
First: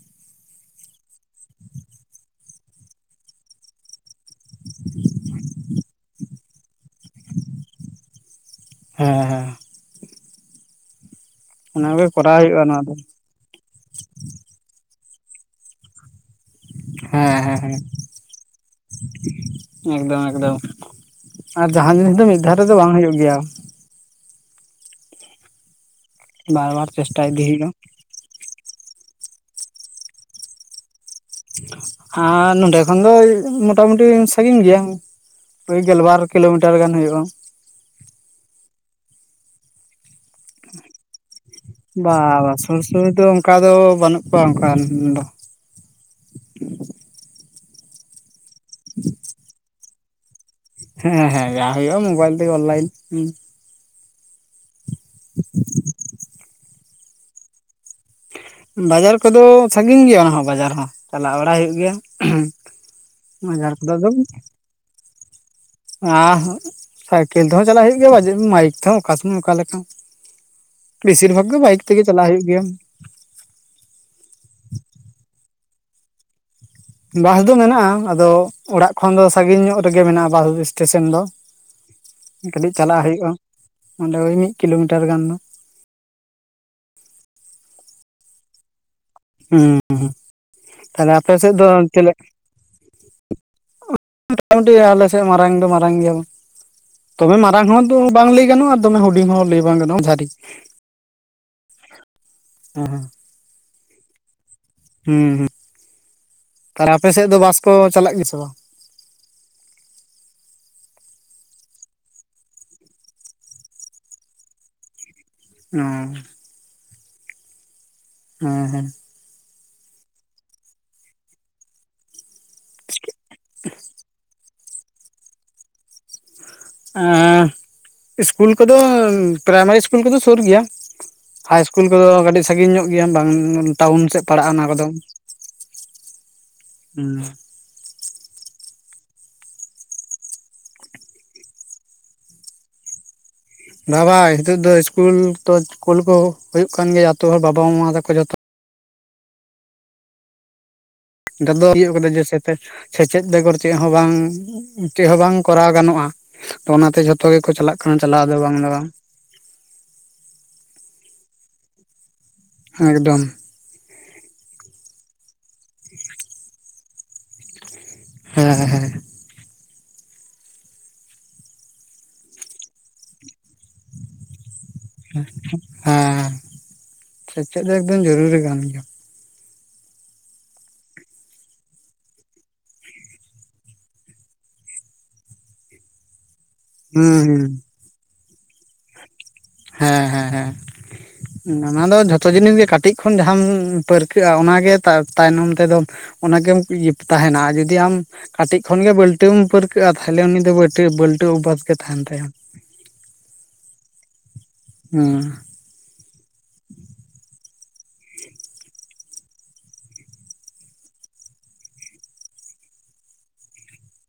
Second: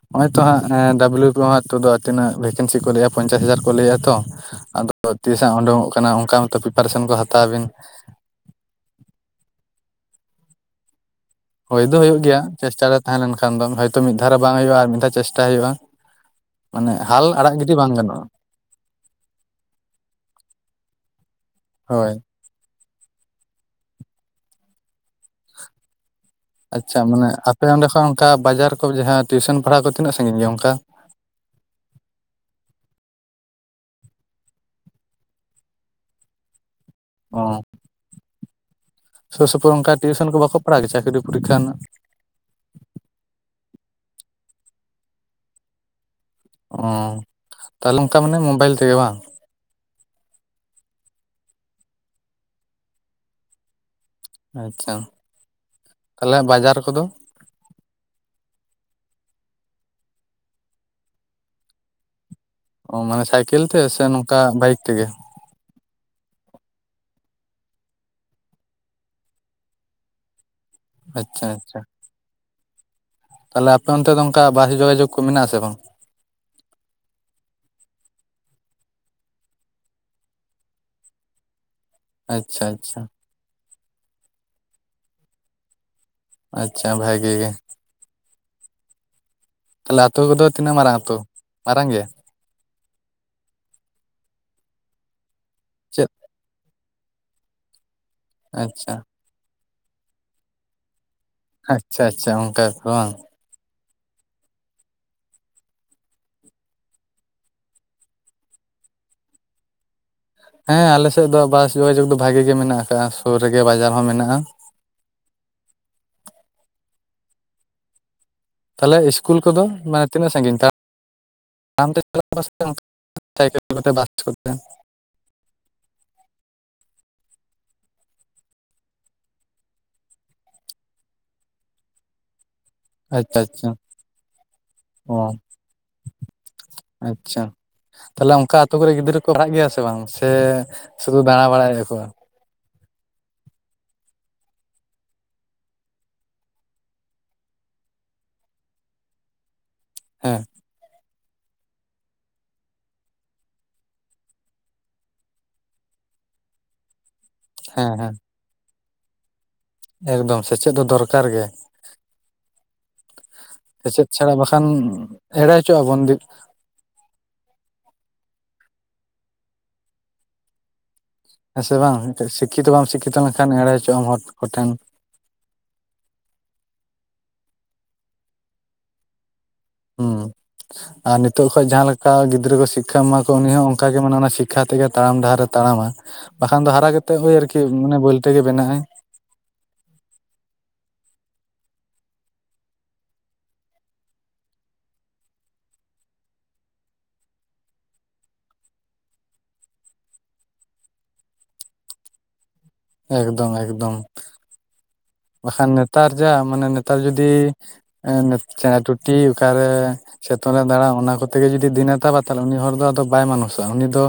ᱱᱚᱜᱼᱚᱭ ᱛᱚ ᱦᱟᱸᱜ ᱰᱟᱵᱞᱳ ᱵᱤ ᱦᱟᱜ ᱛᱚᱫᱚᱜ-ᱟ ᱛᱤᱱᱟᱹᱜ ᱵᱷᱮ ᱠᱮᱱᱥᱤ ᱠᱚ ᱞᱟᱹᱭᱼᱟ ᱯᱚᱧ ᱪᱟᱥ ᱦᱟᱡᱟᱨ ᱠᱚ ᱞᱟᱹᱭ ᱮᱜᱼᱟ ᱛᱚ ᱟᱫᱚ ᱛᱤᱥ ᱦᱟᱸᱜ ᱩᱰᱩᱝ ᱚᱜ ᱠᱟᱱᱟ ᱚᱱᱠᱟ ᱢᱟ ᱛᱚ ᱯᱨᱤᱯᱟᱨᱮ ᱥᱚᱱ ᱠᱚ ᱦᱟᱛᱟᱣ ᱵᱤᱱ ᱦᱮᱸ ᱦᱮᱸ ᱦᱳᱭ ᱫᱚ ᱚᱱᱟᱜᱮ ᱦᱳᱭᱳᱜ ᱜᱮ ᱠᱚᱨᱟᱣ ᱭᱟ ᱦᱩᱭᱩᱜᱼᱟ ᱱᱚᱣᱟ ᱪᱮᱥᱴᱟ ᱫᱚ ᱨᱮ ᱛᱟᱦᱮᱸ ᱞᱮᱱ ᱠᱷᱟᱱ ᱫᱚ ᱦᱚᱭ ᱛᱳ ᱢᱤᱫ ᱫᱷᱟᱣ ᱨᱮ ᱵᱟᱝ ᱦᱳᱭᱳᱜᱼᱟ ᱟᱨ ᱢᱤᱫ ᱫᱷᱟᱣ ᱪᱮᱥ ᱴᱟ ᱦᱳᱭᱳᱜᱼᱟ ᱦᱮᱸ ᱦᱮᱸ ᱦᱮᱸ ᱮᱠᱫᱚᱢ ᱮᱠᱫᱚᱢ ᱟᱨ ᱡᱟᱦᱟᱸ ᱦᱳᱭ ᱡᱤᱱᱤᱥ ᱫᱚ ᱢᱤᱫ ᱫᱷᱟᱣ ᱨᱮ ᱫᱚ ᱵᱟᱝ ᱦᱩᱭᱩᱜ ᱜᱮᱭᱟ ᱵᱟᱨ ᱵᱟᱨ ᱟᱪᱪᱷᱟ ᱪᱮᱥᱴᱟ ᱢᱟᱱᱮ ᱤᱫᱤ ᱟᱯᱮ ᱦᱩᱭᱩᱜᱼᱟ ᱚᱸᱰᱮ ᱠᱷᱚᱱ ᱚᱱᱠᱟ ᱵᱟᱡᱟᱨ ᱠᱚ ᱡᱟᱦᱟᱸ ᱴᱤᱭᱩ ᱥᱚᱱ ᱯᱟᱲ ᱦᱟᱣ ᱠᱚ ᱛᱤᱱᱟᱹᱜ ᱥᱟᱸᱜᱤᱧ ᱜᱮᱭᱟ ᱚᱱᱠᱟ ᱟ ᱱᱚᱸᱰᱮ ᱠᱷᱚᱱ ᱫᱚ ᱢᱚᱴᱟ ᱢᱩᱴᱤ ᱥᱟᱸᱜᱤᱧ ᱜᱮᱭᱟ ᱢᱤᱫ ᱜᱮᱞ ᱵᱟᱨ ᱠᱤᱞᱳ ᱢᱤᱴᱟᱨ ᱜᱟᱱ ᱦᱳᱭᱳᱜᱼᱟ ᱚ ᱥᱳᱨ ᱥᱳᱯᱳᱨ ᱚᱱᱠᱟ ᱴᱤᱭᱩᱥᱮᱱ ᱠᱚ ᱵᱟᱠᱚ ᱯᱟᱲ ᱦᱟᱣ [unintelligible] ᱪᱟᱹᱠᱨᱤ ᱯᱚᱨᱤᱠᱠᱷᱟ ᱨᱮᱱᱟᱜ ᱵᱟ ᱥᱩᱨ ᱥᱩᱨ ᱫᱚ ᱚᱱᱠᱟ ᱫᱚ ᱵᱟᱹᱱᱩᱜ ᱠᱚᱣᱟ ᱚᱱᱠᱟ ᱫᱚ ᱚᱻ ᱛᱟᱦᱞᱮ ᱚᱱᱠᱟ ᱢᱟᱱᱮ ᱢᱳᱵᱟᱭᱮᱞ ᱛᱮ ᱜᱮ ᱵᱟᱝ ᱦᱮᱸ ᱦᱮᱸ ᱡᱟ ᱦᱳᱭᱳᱜᱼᱟ ᱢᱳᱵᱟᱭᱮᱞ ᱛᱮ ᱜᱮ ᱚᱱ ᱞᱟᱭᱤᱱ ᱦᱩ ᱟᱪᱪᱷᱟ ᱛᱟᱦᱞᱮ ᱦᱟᱜ ᱵᱟᱡᱟᱨ ᱠᱚ ᱫᱚ ᱵᱟᱡᱟᱨ ᱠᱚ ᱫᱚ ᱥᱟᱹᱜᱤᱧ ᱜᱮᱭᱟ ᱚᱱᱟ ᱦᱚᱸ ᱵᱟᱡᱟᱨ ᱦᱚᱸ ᱪᱟᱞᱟᱣ ᱵᱟᱲᱟ ᱦᱳᱭᱳᱜ ᱜᱮᱭᱟ ᱚ ᱢᱟᱱᱮ ᱥᱟᱭᱠᱮᱞ ᱵᱟᱡᱟᱨ ᱛᱮ ᱠᱚᱫᱚ ᱥᱮ ᱟᱫᱚ ᱱᱚᱝᱠᱟ ᱵᱟᱭᱤᱠ ᱛᱮ ᱜᱮ ᱟᱨ ᱦᱚ ᱥᱟᱭᱠᱮᱞ ᱛᱮ ᱦᱚᱸ ᱪᱟᱞᱟᱜ ᱦᱳᱭᱳᱜ ᱜᱮᱭᱟ ᱵᱟᱭᱤᱠ ᱛᱮ ᱦᱚᱸ ᱚᱠᱟ ᱥᱳᱢᱚᱭ ᱚᱠᱟ ᱞᱮᱠᱟ ᱵᱮᱥᱤᱨ ᱟᱪᱪᱷᱟ ᱵᱷᱟᱜ ᱜᱮ ᱵᱟᱭᱤᱠ ᱛᱮ ᱜᱮ ᱪᱟᱞᱟᱜ ᱦᱩᱭᱳᱜ ᱜᱮᱭᱟ ᱛᱟᱦᱞᱮ ᱟᱯᱮ ᱚᱱᱛᱮ ᱫᱚ ᱚᱱᱠᱟ ᱵᱟᱥ ᱡᱳᱜᱟ ᱡᱳᱜᱽ ᱠᱚ ᱢᱮᱱᱟᱜ ᱟᱥᱮ ᱵᱟᱝ ᱵᱟᱥ ᱫᱚ ᱢᱮᱱᱟᱜᱼᱟ ᱟᱫᱚ ᱚᱲᱟᱜ ᱠᱷᱚᱱ ᱫᱚ ᱥᱟᱹᱜᱤᱧ ᱧᱚᱜ ᱨᱮ ᱜᱮ ᱢᱮᱱᱟᱜᱼᱟ ᱵᱟᱥ ᱮᱥᱴᱮ ᱥᱚᱱ ᱫᱚ [inaudible] ᱠᱟᱹᱴᱤᱡ ᱟᱪᱪᱷᱟ ᱪᱟᱞᱟᱜ ᱦᱳᱭᱳᱜᱼᱟ ᱚᱸᱰᱮ [unintelligible] ᱢᱤᱫ ᱠᱤᱞᱳ ᱢᱤᱴᱟᱨ ᱜᱟᱱ ᱫᱚ ᱟᱪᱪᱷᱟ ᱵᱷᱟᱜᱮ ᱜᱮ ᱦᱩᱸ ᱛᱟᱦᱚᱞᱮ ᱦᱩᱸ ᱟᱹᱛᱩ ᱠᱚᱫᱚ ᱛᱤᱱᱟᱹᱜ ᱢᱟᱨᱟᱝ ᱛᱟᱦᱞᱮ ᱟᱹᱛᱩ ᱟᱯᱮ ᱥᱮᱫ ᱫᱚ ᱢᱟᱨᱟᱝ ᱜᱮᱭᱟ ᱪᱮᱫ [unintelligible] ᱢᱚᱴᱟ ᱢᱩᱴᱤ ᱟᱞᱮ ᱥᱮᱫ ᱢᱟᱨᱟᱝ ᱫᱚ ᱢᱟᱨᱟᱝ ᱜᱮ ᱪᱮᱫ ᱭᱟ ᱫᱚᱢᱮ ᱢᱟᱨᱟᱝ ᱦᱚᱸ ᱫᱚ ᱵᱟᱝ ᱞᱟᱹᱭ ᱜᱟᱱᱚᱜᱼᱟ ᱫᱚ ᱟᱪᱪᱷᱟ ᱢᱮ ᱦᱩᱰᱤᱧ ᱦᱚᱸ ᱞᱟᱹᱭ ᱵᱟᱝ ᱜᱟᱱᱚᱜ-ᱟ [unintelligible] ᱟᱪᱪᱷᱟ ᱟᱪᱪᱷᱟ ᱚᱱᱠᱟ [unintelligible] ᱦᱮᱸ ᱦᱮᱸ ᱵᱟᱝ ᱦᱩᱸ ᱦᱩᱸ ᱛᱟᱦᱞᱮ ᱟᱯᱮ ᱥᱮᱫ ᱫᱚ ᱵᱟᱥ ᱠᱚ ᱪᱟᱞᱟᱜ ᱜᱮ ᱥᱮ ᱵᱟᱝ ᱦᱮᱸ ᱟᱞᱮ ᱥᱮᱫ ᱫᱚ ᱵᱟᱥ ᱡᱳᱜᱟ ᱡᱳᱜᱽ ᱫᱚ ᱵᱷᱟᱜᱮ ᱜᱮ ᱢᱮᱱᱟᱜ ᱟᱠᱟᱜ ᱟ ᱥᱳᱨ ᱨᱮ ᱜᱮ ᱵᱟᱡᱟᱨ ᱦᱚᱸ ᱢᱮᱱᱟᱜᱼᱟ [unintelligible] ᱦᱮᱸ ᱦᱮᱸ ᱛᱟᱦᱞᱮ ᱤᱥᱠᱩᱞ ᱠᱚ ᱫᱚ ᱢᱟᱱᱮ ᱛᱤᱱᱟᱹᱜ ᱥᱟᱹᱜᱤᱧ ᱛᱟᱲ ᱟᱢ ᱛᱮ ᱯᱮ [unintelligible] ᱮᱻ ᱤᱥᱠᱩᱞ ᱠᱚ ᱫᱚ ᱯᱮᱨᱟᱭ ᱢᱟᱨᱤ ᱤᱥᱠᱩᱞ ᱠᱚ ᱫᱚ ᱥᱳᱨ ᱜᱮᱭᱟ ᱦᱟᱭ ᱤᱥᱠᱩᱞ ᱠᱚ ᱫᱚ ᱠᱟᱹᱴᱤᱡ ᱥᱟᱹᱜᱤᱧ ᱧᱚᱜ ᱜᱮ ᱵᱟᱝ ᱟᱪᱪᱷᱟ ᱟᱪᱪᱷᱟ ᱴᱟᱣᱩᱱ ᱥᱮᱫ ᱯᱟᱲᱟᱜᱼᱟ ᱚᱱᱟ ᱠᱚ ᱫᱚ ᱚ ᱦᱩᱸ ᱛᱟᱦᱞᱮ ᱚᱱᱠᱟ ᱟᱛᱳ ᱠᱚᱨᱮ ᱜᱤᱫᱽᱨᱟᱹ ᱠᱚ ᱯᱟᱲ ᱦᱟᱜ ᱜᱮᱭᱟ ᱥᱮ ᱵᱟᱝ ᱥᱮ ᱥᱩᱫᱩ ᱫᱟᱬᱟ ᱵᱟᱲᱟᱭ ᱮᱫᱟ ᱠᱚ [unintelligible] ᱦᱤᱛᱚᱜ ᱫᱚ ᱤᱥᱠᱩᱞ ᱠᱚ ᱠᱩᱞ ᱠᱚ ᱦᱩᱭᱩᱜ ᱠᱟᱱ ᱜᱮᱭᱟ ᱟᱛ ᱦᱚᱲ ᱵᱟᱵᱟ ᱢᱟ ᱛᱟᱠᱚ ᱡᱷᱚᱛᱚ ᱦᱮᱸ ᱜᱟᱫᱚ ᱦᱩᱭᱩᱜ ᱠᱟᱫᱟ ᱡᱮᱥᱮ ᱥᱮᱪᱮᱫ ᱵᱮᱜᱚᱨ ᱪᱮᱫ ᱦᱚᱸ ᱵᱟᱝ ᱪᱮᱫ ᱦᱚᱸ ᱵᱟᱝ ᱠᱚᱨᱟᱣ ᱜᱟᱱᱚᱜᱼᱟ ᱛᱚ ᱚᱱᱟ ᱛᱮ ᱜᱮ ᱡᱷᱚᱛᱚ ᱜᱮ ᱠᱚ ᱪᱟᱞᱟᱜ ᱦᱮᱸ ᱠᱟᱱᱟ ᱦᱮᱸ ᱪᱟᱞᱟᱣ ᱫᱚ ᱵᱟᱝ ᱫᱚ ᱵᱟᱝ ᱮᱠᱫᱚᱢ ᱥᱮᱪᱮᱫ ᱫᱚ ᱫᱚᱨ ᱠᱟᱨ ᱜᱮ ᱮᱠᱫᱚᱢ ᱥᱮᱪᱮᱫ ᱪᱷᱟᱲᱟ ᱵᱟᱠᱷᱟᱱ ᱮᱲᱮ ᱦᱚᱪᱚᱜᱼᱟ ᱵᱚᱱ ᱦᱮᱸᱮᱸ ᱦᱮᱸ ᱦᱮᱸ ᱥᱮ ᱵᱟᱝ ᱥᱤᱠᱠᱷᱤ ᱛᱚ ᱵᱟᱢ ᱥᱤᱠᱠᱷᱤ ᱛᱚ ᱞᱮᱱ ᱠᱷᱟᱱ ᱮᱲᱮ ᱦᱚᱪᱚᱜ ᱟᱢ ᱦᱚᱲ ᱠᱚ ᱴᱷᱮᱱ ᱦᱮᱸ ᱥᱮᱪᱮᱫ ᱫᱚ ᱮᱠᱫᱚᱢ ᱡᱚᱨᱩᱨᱤ ᱠᱟᱱ ᱜᱮᱭᱟ ᱦᱩᱸ ᱟᱨ ᱱᱤᱛᱳᱜ ᱠᱷᱚᱡ ᱡᱟᱦᱟᱸ ᱞᱮᱠᱟ ᱜᱤᱫᱽᱨᱟᱹ ᱠᱚ ᱥᱤᱠᱠᱷᱟ ᱮᱢᱟ ᱠᱚᱣᱟ ᱩᱱᱤ ᱦᱚᱸ ᱚᱱᱠᱟ ᱜᱮ ᱢᱮ ᱚᱱᱟ ᱥᱤᱠᱠᱷᱟ ᱛᱮ ᱜᱮ ᱛᱟᱲᱟᱢ ᱰᱟᱦᱟᱨ ᱛᱟᱲᱟᱢ ᱟᱭ ᱵᱟ ᱠᱷᱟᱱ ᱫᱚ ᱦᱟᱨᱟ ᱠᱟᱛᱮᱫ ᱦᱩᱸ ᱳᱭ ᱦᱩᱸ ᱟᱨᱠᱤ ᱢᱟᱱᱮ ᱵᱟᱹᱞᱴᱟᱹ ᱜᱮ ᱵᱮᱱᱟᱜ ᱟᱭ ᱦᱮᱸ ᱦᱮᱸ ᱦᱮᱸ [unintelligible] ᱚᱱᱟ ᱫᱚ ᱡᱷᱚᱛᱚ ᱡᱤᱱᱤᱥ ᱜᱮ ᱠᱟᱹᱴᱤᱡ ᱠᱷᱚᱱ ᱡᱟᱦᱟᱸᱟᱢ ᱯᱟᱹᱨ ᱠᱟᱹᱜᱼᱟ ᱚᱱᱟ ᱜᱮ ᱛᱟᱭᱱᱚᱢ ᱛᱮ ᱫᱚ ᱚᱱᱟ ᱜᱮᱢ ᱛᱟᱦᱮ ᱱᱟ ᱡᱩᱫᱤ ᱟᱢ ᱠᱟᱹᱴᱤᱡ ᱠᱷᱚᱱ ᱜᱮ ᱵᱟᱹᱞ ᱴᱟᱹᱢ ᱯᱟᱹᱨ ᱠᱟᱹᱜᱼᱟ ᱛᱟᱦᱚ ᱞᱮ ᱩᱱᱤ ᱫᱚᱹ ᱵᱟᱹᱞᱴᱟᱹ ᱚᱵᱷᱟᱥ ᱜᱮ ᱛᱟᱦᱮᱱ ᱛᱟᱭᱟ ᱮᱠᱫᱚᱢ ᱮᱠᱫᱚᱢ ᱦᱮᱸ ᱵᱟ ᱠᱷᱟᱱ ᱱᱮᱛᱟᱨ ᱡᱟ ᱢᱟᱱᱮ ᱱᱮᱛᱟᱨ ᱡᱩᱫᱤ ᱪᱮᱬᱮ ᱴᱩᱴᱤ ᱚᱠᱟ ᱨᱮ ᱪᱮᱛᱚᱱᱮ ᱫᱟᱬᱟ ᱚᱱᱟ ᱠᱚᱛᱮᱜ ᱜᱮ ᱡᱩᱫᱤ ᱫᱤᱱᱮ ᱛᱟᱵᱟ ᱛᱟᱦᱚᱞᱮ, ᱩᱱᱤ ᱦᱚᱲ ᱫᱚ ᱟᱫᱚ ᱵᱟᱭ ᱢᱟᱱᱩᱥᱚᱜᱼᱟ᱾ ᱩᱱᱤ ᱫᱚ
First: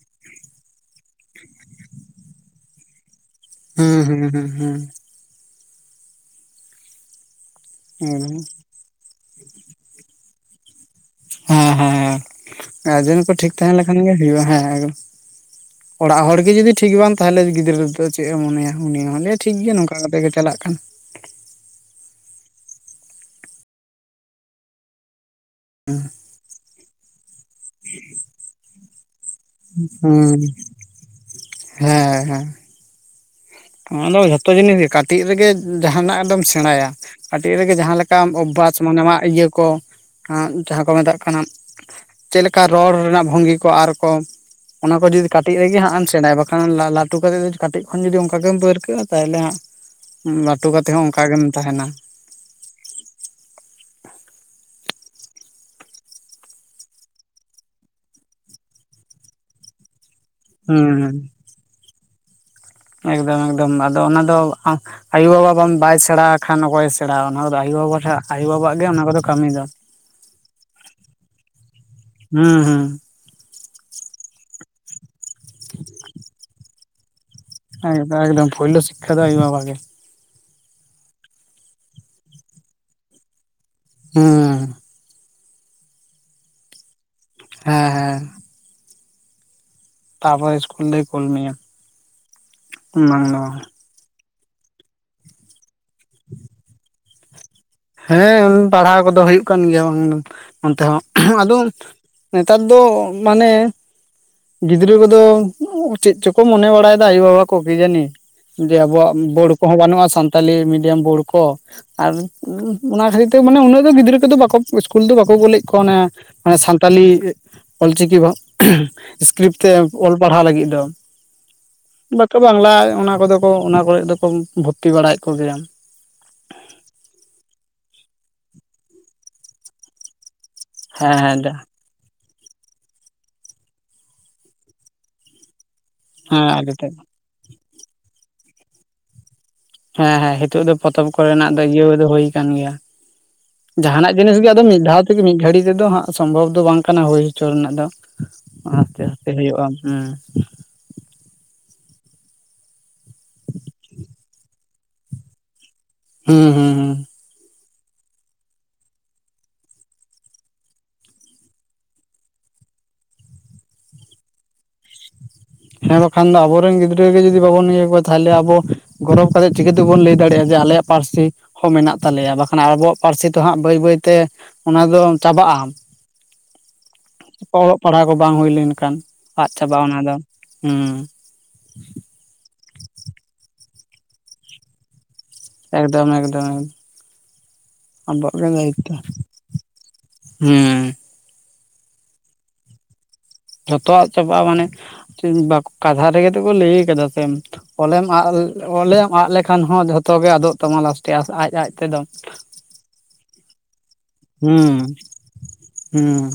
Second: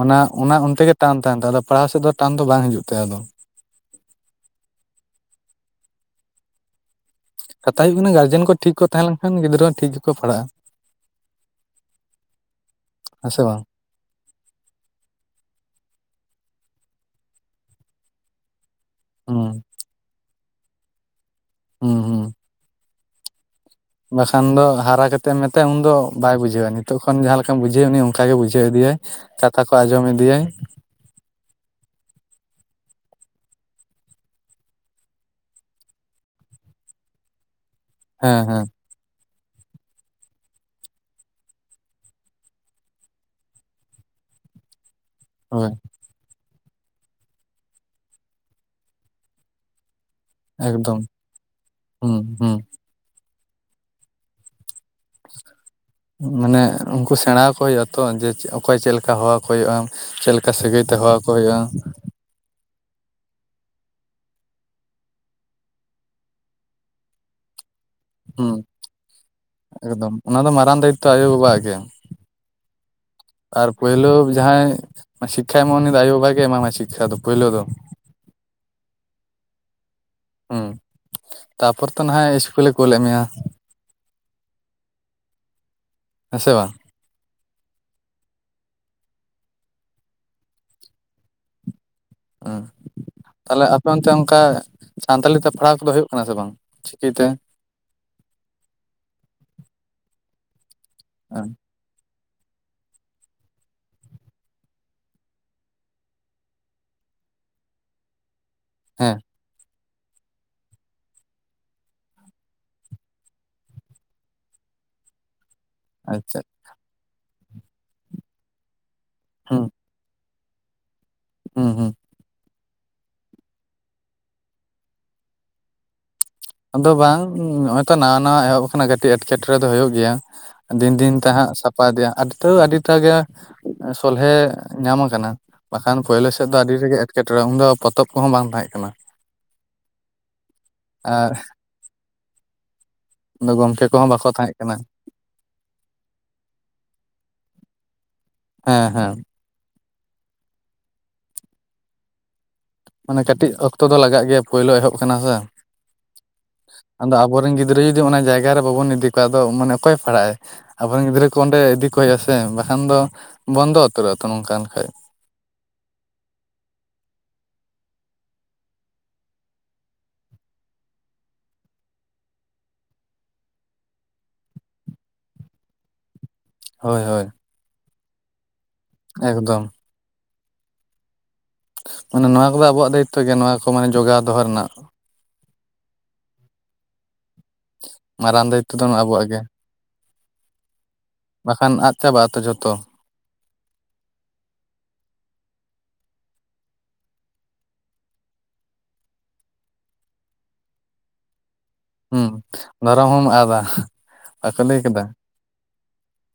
ᱚᱱᱟ ᱚᱱᱟ ᱚᱱᱛᱮ ᱜᱮ ᱴᱟᱱ ᱛᱟᱦᱮᱱ ᱛᱟᱭᱟ᱾ ᱟᱫᱚ ᱯᱟᱲᱦᱟᱣ ᱥᱮᱫ ᱫᱚ ᱴᱟᱱ ᱫᱚ ᱵᱟᱝ ᱦᱤᱡᱩᱜ ᱛᱟᱭᱟ ᱟᱫᱚ᱾ ᱦᱩᱸ ᱦᱩᱸ ᱦᱩᱸ ᱦᱩᱸ ᱠᱟᱛᱷᱟ ᱦᱩᱭᱩᱜ ᱠᱟᱱᱟ, ᱜᱟᱨᱡᱮᱱ ᱠᱚ ᱴᱷᱤᱠ ᱠᱚ ᱛᱟᱦᱮᱸ ᱞᱮᱱᱠᱷᱟᱱ ᱜᱤᱫᱽᱨᱟᱹ ᱦᱚᱸ ᱴᱷᱤᱠ ᱜᱮᱠᱚ ᱯᱟᱲᱦᱟᱜᱼᱟ᱾ ᱦᱮᱸ ᱦᱮᱸᱮᱸ ᱜᱟᱨᱡᱮᱱ ᱦᱮᱸ ᱠᱚ ᱥᱮ ᱴᱷᱤᱠ ᱵᱟᱝ ᱛᱟᱦᱮ ᱠᱷᱟᱱ ᱜᱮ ᱦᱩᱭᱩᱜᱼᱟ ᱦᱮᱸ ᱮ, ᱚᱲᱟᱜ ᱦᱚᱲ ᱜᱮ ᱡᱩᱫᱤ ᱴᱷᱤᱠ ᱵᱟᱝ ᱛᱟᱦᱚᱞᱮ ᱜᱤᱫᱽᱨᱟᱹ ᱟᱫᱚ ᱪᱮᱫ ᱮ ᱢᱚᱱᱮᱭᱟ᱾ ᱩᱱᱤ ᱦᱚᱸᱞᱮ ᱴᱷᱤᱠ ᱦᱩᱸ ᱜᱮᱭᱟ, ᱱᱚᱝᱠᱟ ᱠᱟᱛᱮᱜ ᱜᱮ ᱪᱟᱞᱟᱜ ᱠᱟᱱ᱾ ᱦᱮᱸ ᱦᱮᱸ ᱵᱟᱠᱷᱟᱱ ᱫᱚ ᱦᱟᱨᱟ ᱠᱟᱛᱮᱫ ᱮᱢ ᱢᱮᱛᱟᱭᱟ ᱩᱱᱫᱚ ᱵᱟᱭ ᱵᱩᱡᱷᱟᱹᱣᱟ᱾ ᱱᱤᱛᱚᱜ ᱠᱷᱚᱱ ᱡᱟᱦᱟᱸ ᱞᱮᱠᱟᱢ ᱵᱩᱡᱷᱟᱹᱣ ᱩᱱᱤ ᱚᱱᱠᱟᱜᱮ ᱵᱩᱡᱷᱟᱹᱣ ᱤᱫᱤᱭᱟᱭ᱾ ᱠᱟᱛᱷᱟ ᱠᱚ ᱟᱸᱡᱚᱢ ᱤᱫᱤᱭᱟᱭ ᱦᱩᱸ ᱦᱮᱸ ᱦᱮᱸ᱾ ᱱᱚᱣᱟ ᱫᱚ ᱡᱷᱚᱛᱚ ᱡᱤᱱᱤᱥ ᱜᱮ ᱠᱟᱹᱴᱤᱡ ᱨᱮᱜᱮ ᱡᱟᱦᱟᱸᱱᱟᱜ ᱫᱚᱢ ᱥᱮᱬᱟᱭᱟ᱾ ᱠᱟᱹᱴᱤᱡ ᱨᱮᱜᱮ ᱡᱟᱦᱟᱸ ᱞᱮᱠᱟ ᱥᱟᱠᱟᱢ ᱦᱮᱸ ᱦᱮᱸ ᱚᱵᱷᱟᱥ ᱢᱟᱱᱮ ᱤᱭᱟᱹ ᱠᱚ, ᱡᱟᱦᱟᱸ ᱠᱚ ᱢᱮᱛᱟᱜ ᱠᱟᱱᱟ᱾ ᱪᱮᱫ ᱞᱮᱠᱟ ᱨᱚᱲ ᱨᱮᱱᱟᱜ ᱵᱷᱚᱝᱜᱤ ᱠᱚ ᱟᱨᱠᱚ, ᱚᱱᱟ ᱠᱚ ᱡᱩᱫᱤ ᱠᱟᱹᱴᱤᱡ ᱦᱳᱭ ᱨᱮᱜᱮ ᱦᱟᱸᱜ ᱮᱢ ᱥᱮᱬᱟᱭᱟ᱾ ᱵᱟᱠᱷᱟᱱ ᱞᱟᱹᱴᱩ ᱠᱟ ᱠᱟᱛᱮᱫ ᱠᱟᱹᱴᱤᱡ ᱠᱷᱚᱱ ᱡᱩᱫᱤ ᱚᱱᱠᱟ ᱜᱮᱢ ᱯᱟᱹᱨᱠᱟᱹᱜᱼᱟ ᱛᱟᱦᱚᱞᱮ ᱦᱟᱸᱜ, ᱞᱟᱹᱴᱩ ᱠᱟᱛᱮᱜ ᱮᱠᱫᱚᱢ ᱦᱚᱸ ᱚᱱᱠᱟ ᱜᱮᱢ ᱛᱟᱦᱮᱱᱟ᱾ ᱦᱩᱸ ᱦᱩᱸ ᱢᱟᱱᱮ ᱩᱱᱠᱩ ᱥᱮᱬᱟ ᱟᱠᱚ ᱦᱩᱭᱩᱜᱼᱟ ᱛᱚ, ᱡᱮ ᱚᱠᱚᱭ ᱪᱮᱫᱮ ᱞᱮᱠᱟ ᱦᱚᱣᱟᱠᱚ ᱦᱩᱭᱩᱜᱼᱟ᱾ ᱪᱮᱞᱮᱠ ᱠᱟ ᱥᱟᱹᱜᱟᱹᱭ ᱦᱩᱸ ᱛᱮᱦᱚᱣᱟ ᱠᱚ ᱦᱩᱭᱩᱜᱼᱟ᱾ ᱮᱠᱫᱚᱢ ᱮᱠᱫᱚᱢ ᱟᱫᱚ ᱚᱱᱟ ᱫᱚ ᱟᱢ ᱟᱭᱳᱵᱟᱵᱟ ᱵᱟ ᱵᱟᱭ ᱥᱮᱬᱟ ᱠᱷᱟᱱ ᱚᱠᱚᱭᱮ ᱥᱮᱬᱟ ᱚᱱᱟᱫᱚ ᱟᱭᱳᱵᱟᱵᱟ ᱦᱟᱜ ᱦᱩᱸ ᱟᱭᱩ-ᱵᱟᱵᱟᱜ ᱜᱮ ᱚᱱᱟ ᱠᱚᱫᱚ ᱠᱟᱹᱢᱤ ᱫᱚ ᱮᱠᱫᱚᱢ ᱚᱱᱟ ᱫᱚ ᱢᱟᱨᱟᱝ ᱫᱟᱭᱤᱛᱛᱚ ᱟᱭᱳᱼᱵᱟᱵᱟᱣᱟᱜ ᱜᱮ [inaudible] ᱦᱩᱸ ᱦᱩᱸ ᱟᱨ ᱯᱳᱭᱞᱳ ᱡᱟᱦᱟᱸᱭ ᱥᱤᱠᱠᱷᱟᱭ ᱮᱢᱢᱟ᱾ ᱩᱱᱤ ᱫᱚ ᱟᱭᱚ-ᱵᱟᱵᱟ ᱜᱮ ᱮᱢᱟᱢᱟᱭ ᱥᱤᱠᱠᱷᱟ ᱫᱚ ᱯᱳᱭᱞᱳ ᱫᱚ ᱾ ᱮᱠᱫᱚᱢ ᱯᱳᱭᱞᱳ ᱥᱤᱠᱷᱟ ᱫᱚ ᱟᱭᱳ-ᱵᱟᱵᱟ ᱜᱮ ᱾ ᱦᱚᱸ ᱛᱟᱯᱚᱨ ᱛᱚ ᱱᱟᱦᱟᱸᱜ ᱤᱥᱠᱩᱞᱮ ᱠᱩᱞ ᱞᱮᱫ ᱢᱮᱭᱟ ᱾ ᱦᱮᱸ ᱦᱮᱸ ᱥᱮ ᱵᱟᱝ ᱦᱮᱸ ᱦᱮᱸ ᱛᱟᱯᱚᱨ ᱤᱥᱠᱩᱞ ᱫᱳᱭ ᱠᱩᱞ ᱢᱤᱭᱟ ᱾ ᱦᱮᱸ ᱛᱟᱦᱞᱮ ᱟᱯᱮ ᱚᱱᱛᱮ ᱚᱱᱠᱟ ᱥᱟᱱᱛᱟᱲᱤ ᱛᱮ ᱯᱟᱲᱦᱟᱣ ᱠᱚᱫᱚ ᱦᱩᱭᱩᱜ ᱠᱟᱱᱟ ᱥᱮ ᱵᱟᱝ? ᱪᱤ ᱠᱤ ᱛᱮ ᱦᱮᱸ ᱯᱟᱲᱦᱟᱣ ᱠᱚᱫᱚ ᱦᱩᱭᱩᱜ ᱠᱟᱱ ᱜᱮᱭᱟ ᱵᱟᱝ ᱚᱱᱛᱮ ᱦᱚᱸ ᱟᱸ ᱟᱫᱚ ᱱᱮᱛᱟᱨ ᱫᱚ ᱢᱟᱱᱮ ᱜᱤᱫᱽᱨᱟᱹ ᱠᱚᱫᱚ ᱪᱮᱫ ᱪᱚᱠᱚ ᱢᱚᱱᱮ ᱵᱟᱲᱟᱭᱮᱫᱟ ᱟᱭᱳ ᱵᱟᱵᱟ ᱠᱚ ᱡᱟᱹᱱᱤ ᱾ ᱡᱮ ᱟᱵᱚᱣᱟᱜ ᱦᱮᱸ ᱵᱳᱲ ᱠᱚᱦᱚᱸ ᱵᱟᱹᱱᱩᱜᱼᱟ, ᱥᱟᱱᱛᱟᱞᱤ ᱢᱤᱰᱤᱭᱟᱢ ᱵᱳᱲ ᱠᱚ ᱟᱨ ᱚᱸ ᱚᱱᱟ ᱠᱷᱟᱹᱛᱤᱨ ᱛᱮ ᱢᱟᱱᱮ ᱩᱱᱟᱹᱜ ᱫᱚ ᱜᱤᱫᱽᱨᱟᱹ ᱠᱚᱫᱚ ᱵᱟᱠᱚ ᱤᱥᱠᱩᱞ ᱫᱚ ᱵᱟᱠᱚ ᱵᱚᱞᱮᱫ ᱠᱚ ᱚᱱᱮ ᱟᱪᱪᱷᱟ ᱢᱟᱱᱮ ᱥᱟᱱᱛᱟᱞᱤ ᱚᱞ ᱪᱤᱠᱤ ᱵᱷᱚ ᱤᱥᱠᱨᱤᱯᱴ ᱛᱮ᱾ ᱚᱞ ᱯᱟᱲᱦᱟᱣ ᱞᱟᱹᱜᱤᱫ ᱫᱚ ᱾ ᱦᱮᱸ ᱦᱮᱸ ᱵᱟᱠᱚ ᱵᱟᱝᱞᱟ ᱚᱱᱟ ᱠᱚᱫᱚ ᱠᱚ ᱚᱱᱟ ᱠᱚᱨᱮᱫ ᱫᱚᱠᱚ ᱵᱷᱩᱨᱛᱤ ᱵᱟᱲᱟᱭᱮᱫ ᱠᱚᱜᱮᱭᱟ ᱾ ᱟᱫᱚ ᱵᱟᱝ ᱱᱚᱜᱼᱚᱭ ᱛᱚ ᱱᱟᱣᱟ ᱱᱟᱣᱟ ᱮᱦᱚᱵ ᱟᱠᱟᱱᱟ ᱠᱟᱹᱴᱤᱡ ᱮᱸᱴᱠᱮᱴᱚᱬᱮ ᱫᱚ ᱦᱩᱭᱩᱜ ᱜᱮᱭᱟ ᱾ ᱫᱤᱱ ᱫᱤᱱ ᱦᱮᱸ ᱛᱮ ᱦᱮᱸ ᱦᱟᱸᱜ ᱫᱟ ᱥᱟᱯᱷᱟ ᱤᱫᱮᱭᱟ ᱛᱟᱹᱣ, ᱟᱹᱰᱤ ᱟᱹᱰᱤ ᱴᱟᱜ ᱜᱮ ᱥᱚᱞᱦᱮ ᱧᱟᱢ ᱟᱠᱟᱱᱟ ᱾ ᱵᱟᱠᱷᱟᱱ ᱯᱳᱭᱞᱳ ᱦᱮᱸ ᱥᱮᱫ ᱫᱚ ᱟᱹᱰᱤ ᱟᱹᱰᱤᱜᱮ ᱛᱮᱫ ᱮᱴᱠᱮᱴᱚᱬᱮ ᱩᱱ ᱫᱚ ᱯᱚᱛᱚᱵ ᱠᱚᱦᱚᱸ ᱵᱟᱝ ᱛᱟᱦᱮᱸᱫ ᱠᱟᱱᱟ ᱾ ᱦᱮᱸ ᱦᱮᱸ ᱦᱤᱛᱚᱜ ᱫᱚ ᱯᱚᱛᱚᱵ ᱟᱨ ᱠᱚᱨᱮᱱᱟᱜ ᱫᱚ ᱤᱭᱟᱹ ᱫᱚ ᱦᱩᱭ ᱠᱟᱱ ᱜᱮᱭᱟ ᱾ ᱜᱚᱢᱠᱮ ᱠᱚᱦᱚᱸ ᱡᱟᱦᱟᱸᱱᱟᱜ ᱵᱟᱠᱚ ᱡᱤᱱᱤᱥ ᱜᱮ ᱛᱟᱦᱮᱸ ᱟᱫᱚ ᱠᱟᱱᱟ ᱢᱤᱫ ᱫᱷᱟᱣ ᱛᱮ ᱢᱤᱫ ᱜᱷᱟᱹᱲᱤᱡ ᱛᱮᱫᱚ ᱦᱟᱸᱜ ᱥᱚᱢᱵᱷᱚᱵᱽ ᱫᱚ ᱵᱟᱝ ᱠᱟᱱᱟ ᱦᱩᱭ ᱦᱚᱪᱚ ᱨᱮᱱᱟᱜ ᱫᱚ ᱾ [inaudible] ᱟᱥᱛᱮ ᱦᱮᱸ ᱟᱥᱛᱮ ᱦᱩᱭᱩᱜᱼᱟ ᱦᱮᱸ ᱾ ᱢᱟᱱᱮ ᱠᱟᱹᱴᱤᱡ ᱚᱠᱛᱚ ᱫᱚ ᱞᱟᱜᱟᱜ ᱜᱮᱭᱟ, ᱯᱳᱭᱞᱳ ᱮᱦᱚᱵ ᱠᱟᱱᱟ ᱥᱮ ᱾ ᱦᱩᱸ ᱦᱩᱸ ᱦᱩᱸ ᱟᱫᱚ ᱟᱵᱚᱨᱮᱱ ᱜᱤᱫᱽᱨᱟᱹ ᱡᱩᱫᱤ ᱚᱱᱟ ᱡᱟᱭᱜᱟ ᱨᱮ ᱵᱟᱵᱚᱱ ᱤᱫᱤ ᱠᱚᱣᱟ, ᱟᱫᱚ ᱢᱟᱱᱮ ᱚᱠᱚᱭ ᱯᱟᱲᱦᱟᱜᱼᱟ ᱾ ᱟᱵᱚᱨᱮᱱ ᱜᱤᱫᱽᱨᱟᱹ ᱠᱚ ᱚᱸᱰᱮ ᱤᱫᱤ ᱠᱚ ᱦᱩᱭᱩᱜᱼᱟ ᱥᱮ ᱵᱟᱠᱷᱟᱱ ᱫᱚ, ᱵᱚᱱᱫᱚ ᱩᱛᱟᱹᱨᱚᱜ ᱟ ᱛᱚ ᱱᱚᱝᱠᱟ ᱞᱮ ᱠᱷᱟᱱ᱾ ᱦᱮᱸ ᱵᱟᱠᱷᱟᱱ ᱫᱚ ᱟᱵᱚᱨᱮᱱ ᱜᱤᱫᱽᱨᱟᱹ ᱜᱮ ᱡᱩᱫᱤ ᱵᱟᱵᱚᱱ ᱤᱭᱟᱹ ᱠᱚᱣᱟ, ᱛᱟᱦᱚᱞᱮ ᱟᱵᱚ ᱜᱚᱨᱚᱵᱽ ᱠᱟᱛᱮ ᱪᱤᱠᱟᱹ ᱛᱮᱵᱚᱱ ᱞᱟᱹᱭ ᱫᱟᱲᱮᱭᱟᱜᱼᱟ ᱡᱮ ᱟᱞᱮᱭᱟᱜ ᱯᱟᱹᱨᱥᱤ ᱦᱚᱸ ᱢᱮᱱᱟᱜ ᱛᱟᱞᱮᱭᱟ, ᱵᱟᱠᱷᱟᱱ ᱟᱵᱚᱣᱟᱜ ᱯᱟᱹᱨᱥᱤ ᱛᱮᱦᱟᱸᱜ ᱵᱟᱹᱭ ᱵᱟᱹᱭᱛᱮ ᱚᱱᱟ ᱫᱚ ᱪᱟᱵᱟᱜᱼᱟ ᱾ ᱦᱳᱭ ᱦᱳᱭ ᱚᱞᱚᱜ ᱯᱟᱲᱦᱟᱜ ᱠᱚ ᱵᱟᱝ ᱦᱩᱭ ᱞᱮᱱ ᱠᱷᱟᱱ, ᱟᱫ ᱮᱠᱫᱚᱢ ᱪᱟᱵᱟᱜᱼᱟ ᱚᱱᱟ ᱫᱚ ᱦᱮᱸ᱾ ᱢᱟᱱᱮ ᱱᱚᱣᱟ ᱠᱚᱫᱚ ᱟᱵᱚᱣᱟᱜ ᱫᱟᱭᱤᱛᱛᱚ ᱜᱮ, ᱱᱚᱣᱟ ᱠᱚ ᱢᱟᱱᱮ ᱡᱚᱜᱟᱣ ᱫᱚᱦᱚ ᱨᱮᱱᱟᱜ᱾ ᱮᱠᱫᱚᱢ ᱮᱠᱫᱚᱢ ᱟᱵᱚᱣᱟᱜ ᱢᱟᱨᱟᱝ ᱜᱮ ᱫᱚ ᱫᱟᱭᱤᱛᱛᱚ᱾ ᱟᱵᱚᱣᱟᱜ ᱜᱮ ᱦᱮᱸ ᱵᱟᱠᱷᱟᱱ ᱟᱫ ᱪᱟᱵᱟᱜᱼᱟᱛᱚ ᱡᱷᱚᱛᱚ ᱾ ᱡᱷᱚᱛᱚᱣᱟᱜ ᱪᱟᱵᱟᱜᱼᱟ ᱢᱟᱱᱮ, ᱵᱟ ᱠᱟᱛᱷᱟ ᱨᱮᱜᱮ ᱛᱮᱠᱚ ᱞᱟᱹᱭ ᱠᱟᱫᱟ ᱥᱮ ᱚᱞᱮᱢ ᱟᱫ ᱚᱞᱮᱢ ᱟᱫ ᱞᱮᱠᱷᱟᱱ ᱦᱚᱸ ᱡᱷᱚᱛᱚ ᱜᱮ ᱟᱫᱚᱜ ᱛᱟᱢᱟ ᱞᱟᱥᱴᱮ ᱟᱡᱼᱟᱡ ᱦᱩᱸ ᱫᱷᱚᱨᱚᱢ ᱦᱚᱢ ᱟᱫᱟ ᱞᱟᱹᱭ ᱠᱟᱫᱟ ᱾ ᱦᱮᱸ